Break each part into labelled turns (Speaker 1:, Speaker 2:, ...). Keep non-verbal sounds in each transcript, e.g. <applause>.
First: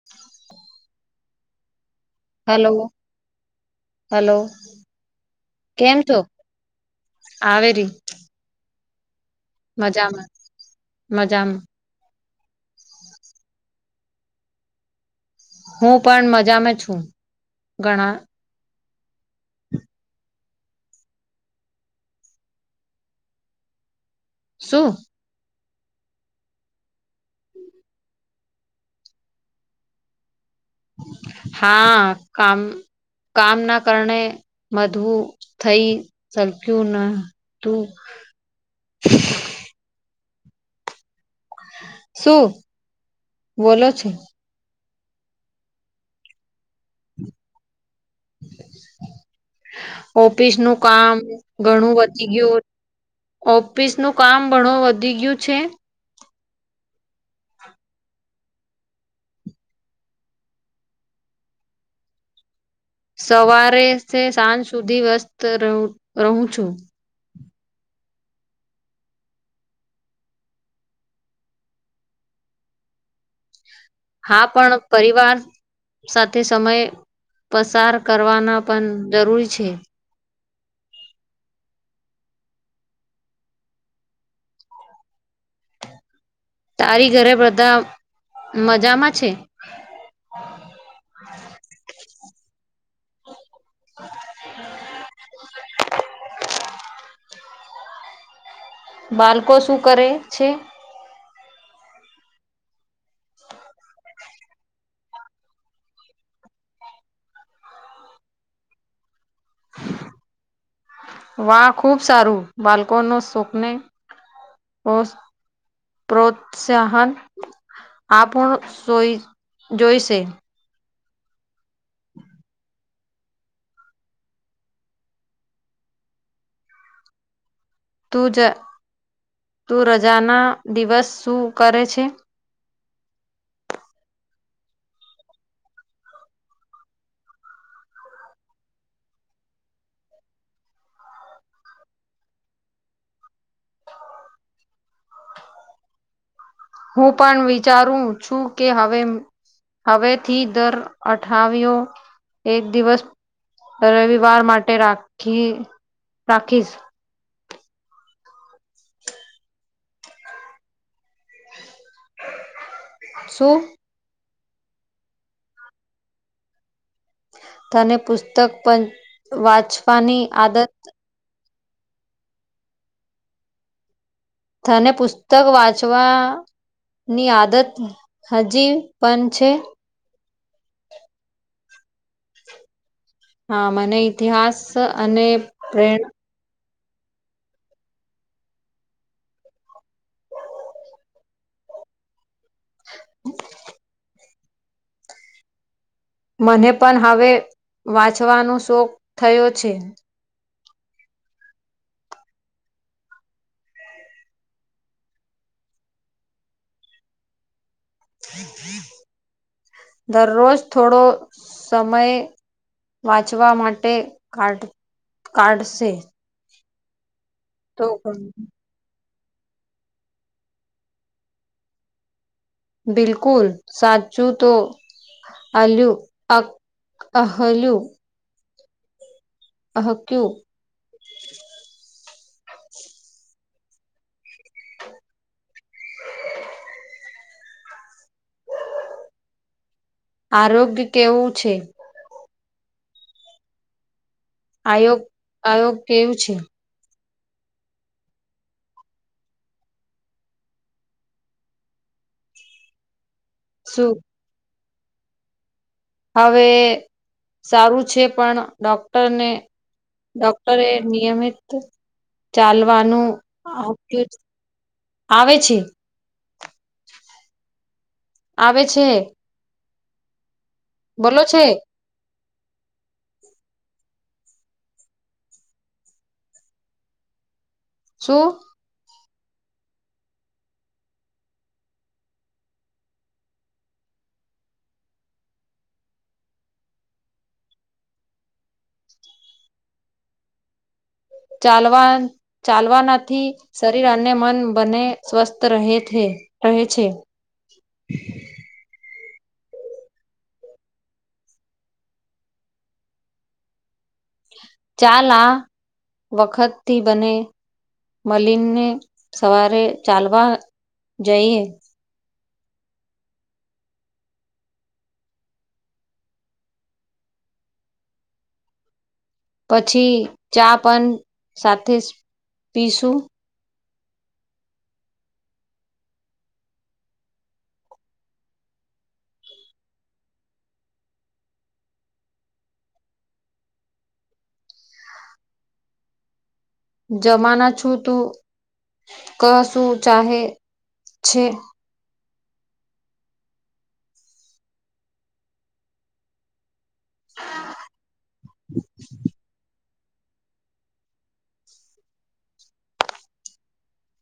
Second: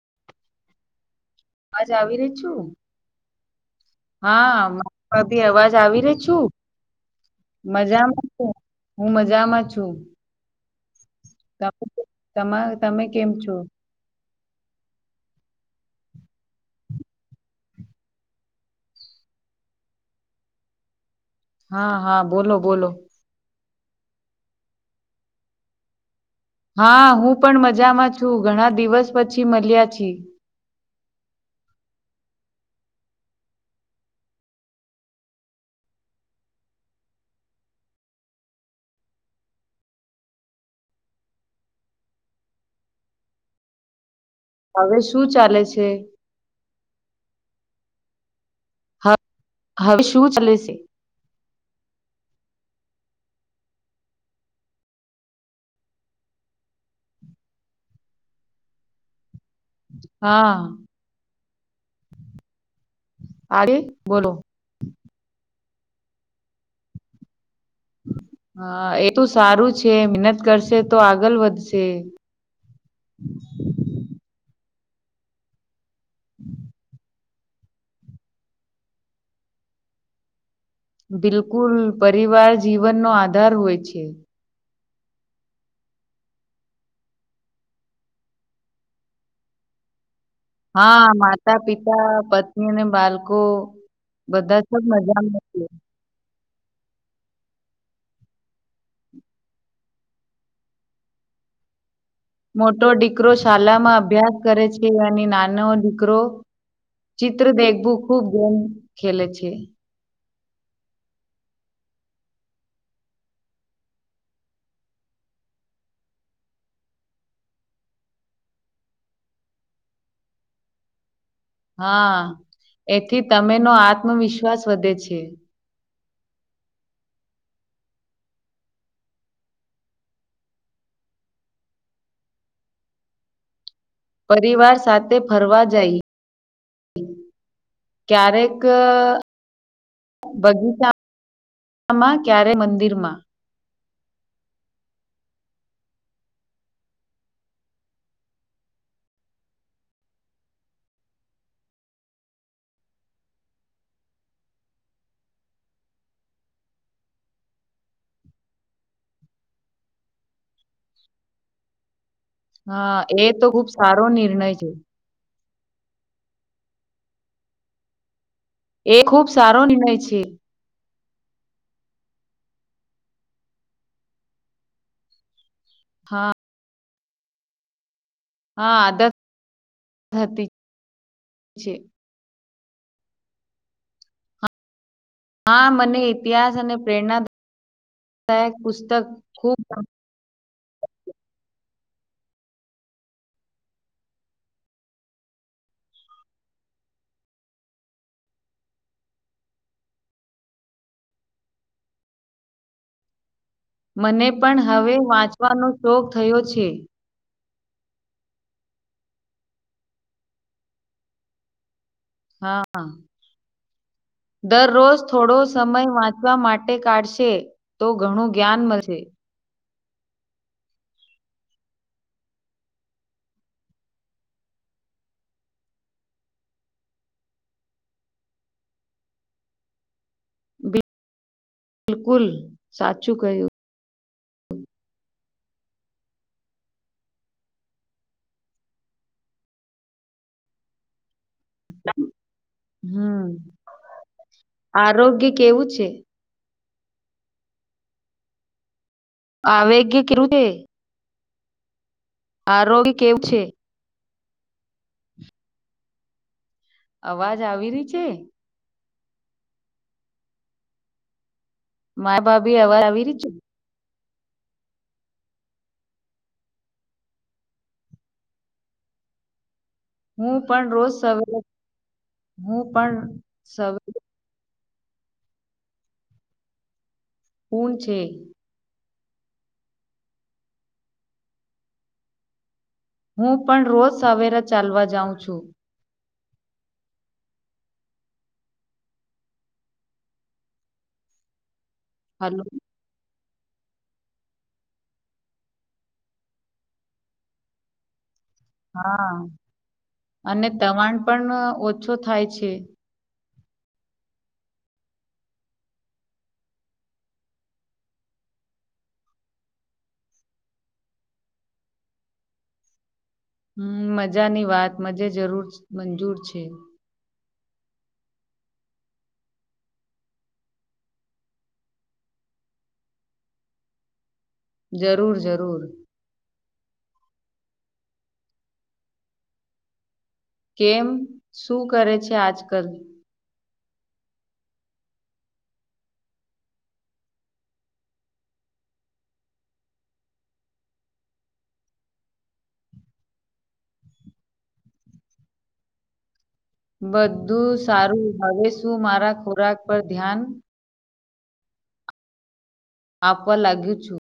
Speaker 1: <unintelligible>
Speaker 2: અવાજ આવી રહી. છું
Speaker 1: હાલો.
Speaker 2: હા, ભાભી અવાજ
Speaker 1: કેમ
Speaker 2: આવી
Speaker 1: છો
Speaker 2: રહી છું,
Speaker 1: આવેરી
Speaker 2: મજામા. હું મજામાં. છું
Speaker 1: મજામાં, મજામાં.
Speaker 2: તમા તમે કેમ છો?
Speaker 1: હું પણ મજામાં છું, ઘણા
Speaker 2: હા, હા, બોલો, બોલો.
Speaker 1: શું?
Speaker 2: હા, હું પણ મજામાં છું, ઘણા દિવસ પછી મળ્યા છે.
Speaker 1: હા, કામ કામ ના કારણે, મધવું થઈ ચલક્યું ન. તો. શું બોલો છો?
Speaker 2: હવે શું ચાલે છે? હ- હવે શું ચાલે
Speaker 1: ઓફિસ
Speaker 2: છે
Speaker 1: નું કામ. ઘણું વધી ગયું, ઓફિસ નું કામ ઘણું વધી ગયું છે.
Speaker 2: હા. આરે બોલો
Speaker 1: સવારે-સાંજ સુધી વ્યસ્ત રહું રહું છું.
Speaker 2: હા, એ તો સારું છે, મહેનત કરશે, તો આગળ વધશે. હમ.
Speaker 1: હા, પણ પરિવાર સાથે સમય. પસાર કરવાના પણ જરૂરી છે.
Speaker 2: બિલકુલ, પરિવાર જીવનનો આધાર હોય છે.
Speaker 1: તારી ઘરે બધા મજામાં છે?
Speaker 2: હા, માતા, પિતા, પતિ. અને બાળકો બધા છબ મજા નથી.
Speaker 1: બાળકો શું કરે છે?
Speaker 2: મોટો દીકરો શાળામાં અભ્યાસ કરે છે, અને નાનો દીકરો ચિત્ર દેખવું ખૂબ ગેમ ખેલે છે.
Speaker 1: વાહ ખુબ સારું બાળકો નો શોકને <unintelligible> પ્રોત્સાહન આપણો જો જોઈશે.
Speaker 2: હા એથી તમે નો આત્મવિશ્વાસ વધે છે.
Speaker 1: તું જ તું રજાના દિવસ શું કરે છે.
Speaker 2: પરિવાર સાથે ફરવા જઈ ક્યારેક બગીચામાં ક્યારે મંદિર માં.
Speaker 1: હું પણ વિચારું છું કે હવે હવેથી દર અઠાવયો એક દિવસ રવિવાર માટે રાખી રાખીશ.
Speaker 2: હા એ તો
Speaker 1: શું
Speaker 2: ખુબ સારો નિર્ણય છે.
Speaker 1: તને પુસ્તક પણ
Speaker 2: એ ખુબ સારો નિર્ણય છે
Speaker 1: વાંચવાની આદત તને પુસ્તક વાંચવા
Speaker 2: હા
Speaker 1: ની આદત હજી પણ છે.
Speaker 2: ધતી છે.
Speaker 1: હા મને ઇતિહાસ અને
Speaker 2: હા મને
Speaker 1: પ્રેરણા
Speaker 2: ઇતિહાસ અને પ્રેરણાદાયકપુસ્તક ખબ
Speaker 1: <inaudible> મને પણ હવે વાંચવાનો શોખ થયો છે.
Speaker 2: મને પણ હવે વાંચવાનો શોખ થયો છે.
Speaker 1: દરરોજ થોડો સમય
Speaker 2: હા.
Speaker 1: વાંચવા માટે કાઢ
Speaker 2: દરરોજ થોડો સમય
Speaker 1: કાઢશે
Speaker 2: વાંચવા માટે કાઢશે તો ઘણું જ્ઞાન મળશે.
Speaker 1: બિલકુલ સાચું તો <unintelligible> અ હલું <unintelligible> <inaudible>
Speaker 2: બિલકુલ સાચું કહ્યું.
Speaker 1: આરોગ્ય કેવું છે?
Speaker 2: હમ
Speaker 1: આયોગ
Speaker 2: આરોગ્ય કેવું છે?
Speaker 1: <unintelligible>
Speaker 2: <unintelligible> આરોગ્ય કેવું છે?
Speaker 1: શું? અવે
Speaker 2: અવાજ આવી
Speaker 1: સારું
Speaker 2: રહી
Speaker 1: છે પણ ડોક્ટરને ડોક્ટરે નિયમિત
Speaker 2: મારા ભાભી અવાજ આવી
Speaker 1: ચાલવાનું
Speaker 2: રહી છે
Speaker 1: <unintelligible> આવે છે. આવેે છે.
Speaker 2: હું પણ રોજ
Speaker 1: બોલો
Speaker 2: સવારે
Speaker 1: છે
Speaker 2: હું પણ સવારે <unintelligible>
Speaker 1: શું
Speaker 2: હું પણ રોજ સવારે ચાલવા જાઉં છું.
Speaker 1: ચાલવા
Speaker 2: હાલો.
Speaker 1: ચાલવાથી શરીર અને મન બને સ્વસ્થ રહે છે રહે છે.
Speaker 2: <inaudible> હા અને તણાવ પણ ઓછો થાય છે.
Speaker 1: ચાલઆ વખતથી બને મલિને સવારે ચાલવા જઈએ.
Speaker 2: હમ મજાની વાત મજે જરૂર‌ મંજૂર છે.
Speaker 1: પછી ચા પણ સાથે જ પીશું.
Speaker 2: જરૂર જરૂર. કેમ? શું કરે છે આજકલ?
Speaker 1: જમાના છું તું કશું ચાહે છે.
Speaker 2: બધું સારું હવે શું મારા ખોરાક પર ધ્યાન આપવા લાગી છું.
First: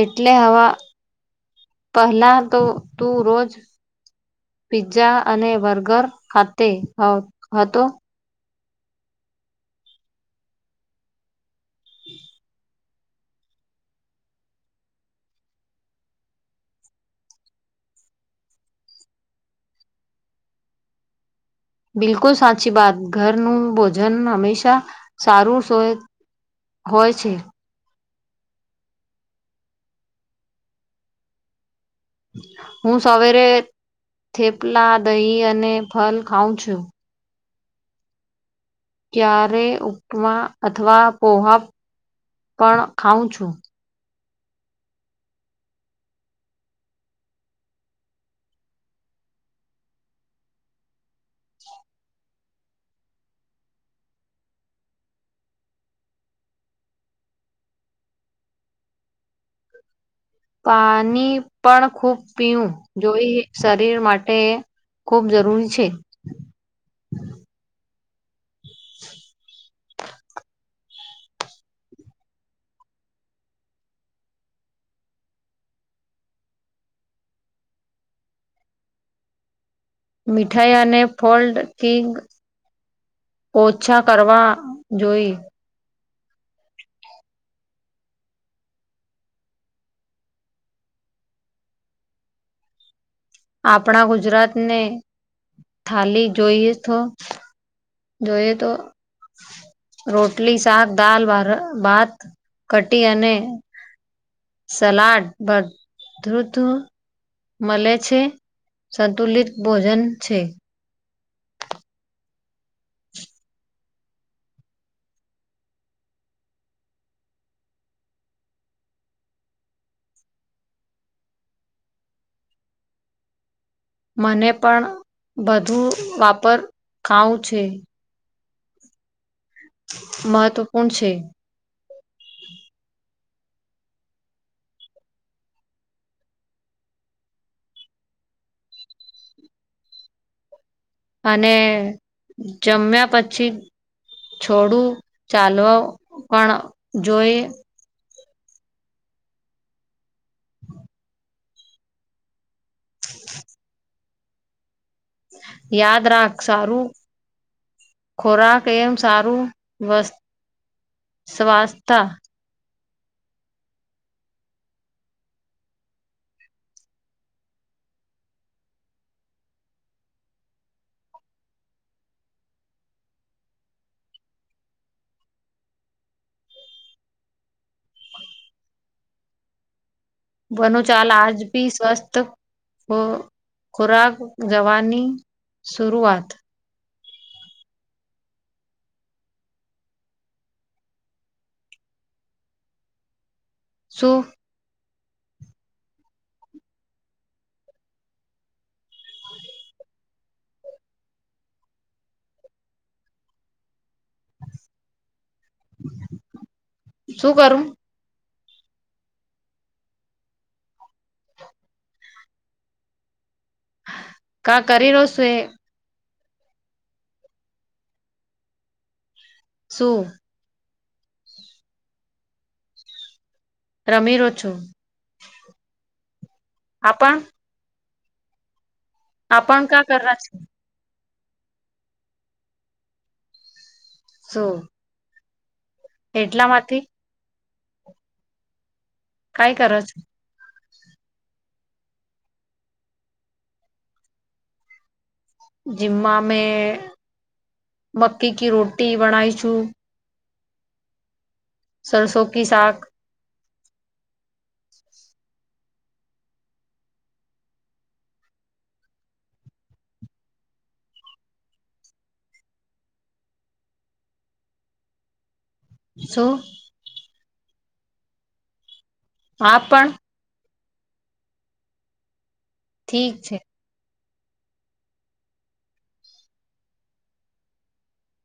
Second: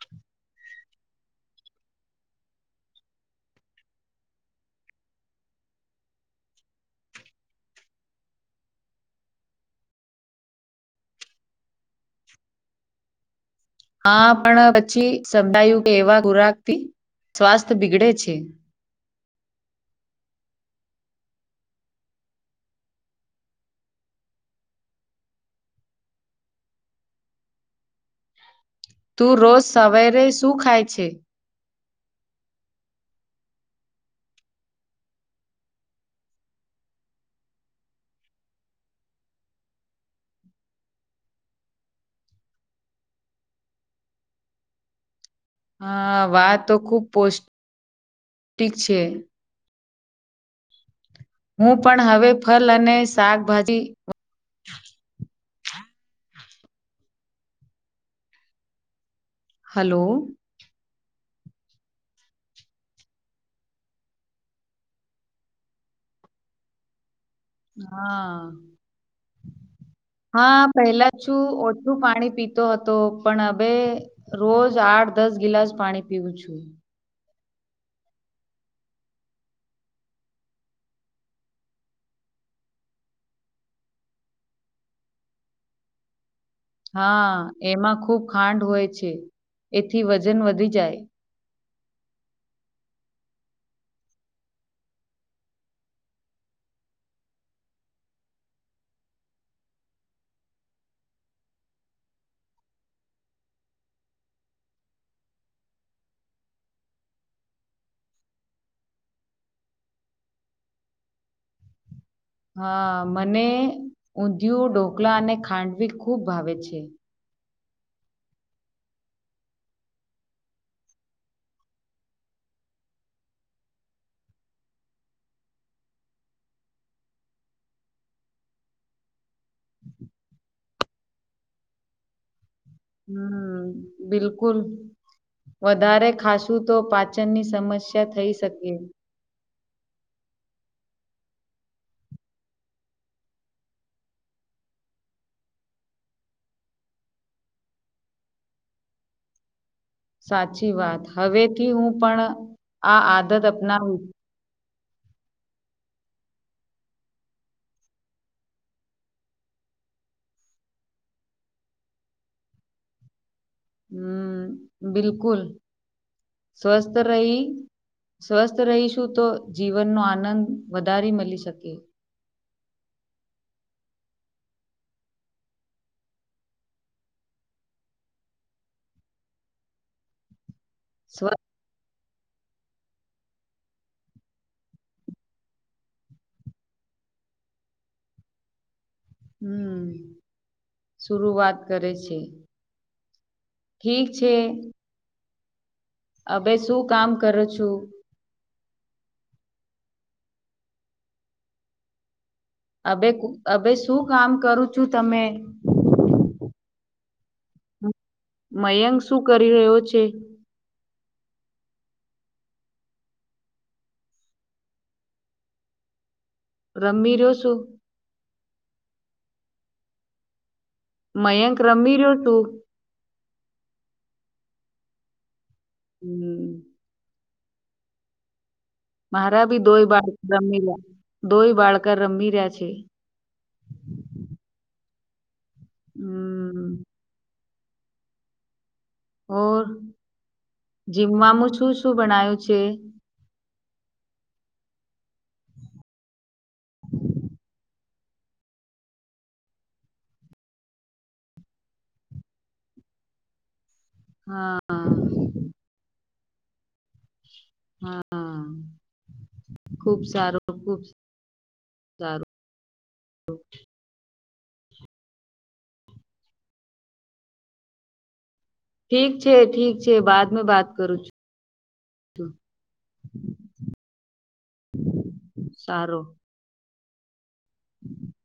Speaker 1: એટલે આવા પહેલા તો તું રોજ પીઝા અને બર્ગર ખાતે હહ હતો.
Speaker 2: હા પણ પછી સમજાયું કે એવા ખોરાકથી સ્વાસ્થ બીગડે છે.
Speaker 1: બિલકુલ સાચી વાત. ઘરનું ભોજન હંમેશા સારું સો હોય છે.
Speaker 2: તું રોજ સવેરે શું ખાય છે?
Speaker 1: હું સવેરે થેપલા, દહીં અને ફલ ખાઉં છું. ક્યારે ઉપમા અથવા પોહવા પણ ખાઉં છું.
Speaker 2: હા વાહ! તો ખુબ પોષ્ટિક છે. હું પણ હવે ફલ અને શાકભાજી હલો
Speaker 1: પાની પણ ખૂબ પીવું જોઈ શરીર માટે ખૂબ જરૂરી છે.
Speaker 2: હા. હા પહેલા છું ઓછું પાણી પીતો હતો પણ હવે રોજ આઠ દસ ગિલાસ પાણી પીવું છું.
Speaker 1: મીઠાઈ અને ફોલ્ડ કિંગ ઓછા કરવા જોઈ.
Speaker 2: હા એમાં ખુબ ખાંડ હોય છે, એથી વજન વધી જાય.
Speaker 1: આપણા ગુજરાતને થાલી જોઈએ તો જોઈએ તો. રોટલી, શાક, દાલ, ભાત, કટી અને સલાડ બધુ તો મલે છે, સંતુલિત ભોજન છે.
Speaker 2: હા મને ઉંધિયુ, ઢોકલા અને ખાંડવી ખૂબ ભાવે છે.
Speaker 1: મને પણ બધું વાપર ખાવું છે. મહત્વપૂર્ણ છે.
Speaker 2: હમ બિલકુલ. વધારે ખાસું તો પાચનની સમસ્યા થઈ શકે.
Speaker 1: અને જમ્યા પછી થોડું ચાલવ પણ જોઈ.
Speaker 2: સાચી વાત. હવેથી હું પણ આ આદત અપનાવું.
Speaker 1: યાદ રાખ સારું. ખોરાક એમ સારું વસ સ્વાસ્તા
Speaker 2: હમ બિલકુલ સ્વસ્થ રહી સ્વસ્થ રહીશું તો જીવનનો આનંદ વધારી મલી શકે.
Speaker 1: ભનું ચાલ
Speaker 2: સ્વ
Speaker 1: આજ પી સ્વસ્થ ખો ખોરાક જવાની શરૂઆત
Speaker 2: હમ્મ શુરુઆત કરે છે. ઠીક
Speaker 1: શું
Speaker 2: છે. અબે શું કામ કરો છો? અબે અબે શું કામ કરું છું તમે?
Speaker 1: શું કરું?
Speaker 2: મયક શું કરી રહ્યો છે?
Speaker 1: કા કરી રહો છું એ?
Speaker 2: રમી રહ્યો છું.
Speaker 1: શું?
Speaker 2: મયંક રમી રહ્યો છે.
Speaker 1: રમી રહ્યો છું.
Speaker 2: હમ્મ.
Speaker 1: આપણ
Speaker 2: મારા
Speaker 1: આપણ
Speaker 2: બી
Speaker 1: કા
Speaker 2: દોય
Speaker 1: કર
Speaker 2: બાળક
Speaker 1: છે
Speaker 2: રમી રહ્યા, દોય બાળક રમી રહ્યા છે.
Speaker 1: શું? એટલા
Speaker 2: હમ્મ
Speaker 1: માટે
Speaker 2: ઓ
Speaker 1: કઈ કરો છો
Speaker 2: જીમવામાં શું શું બણાયું છે?
Speaker 1: જીમમાં અમે મક્કી કી રોટી બણાવીશું. સરસો શાક.
Speaker 2: <unintelligible> હા, ખુબ સારું, ખુબ સારું.
Speaker 1: સો.
Speaker 2: ઠીક છે,
Speaker 1: હા
Speaker 2: ઠીક
Speaker 1: પણ
Speaker 2: છે, બાદમે બાત કરું છું.
Speaker 1: ઠીક છે
Speaker 2: સારું. <unintelligible>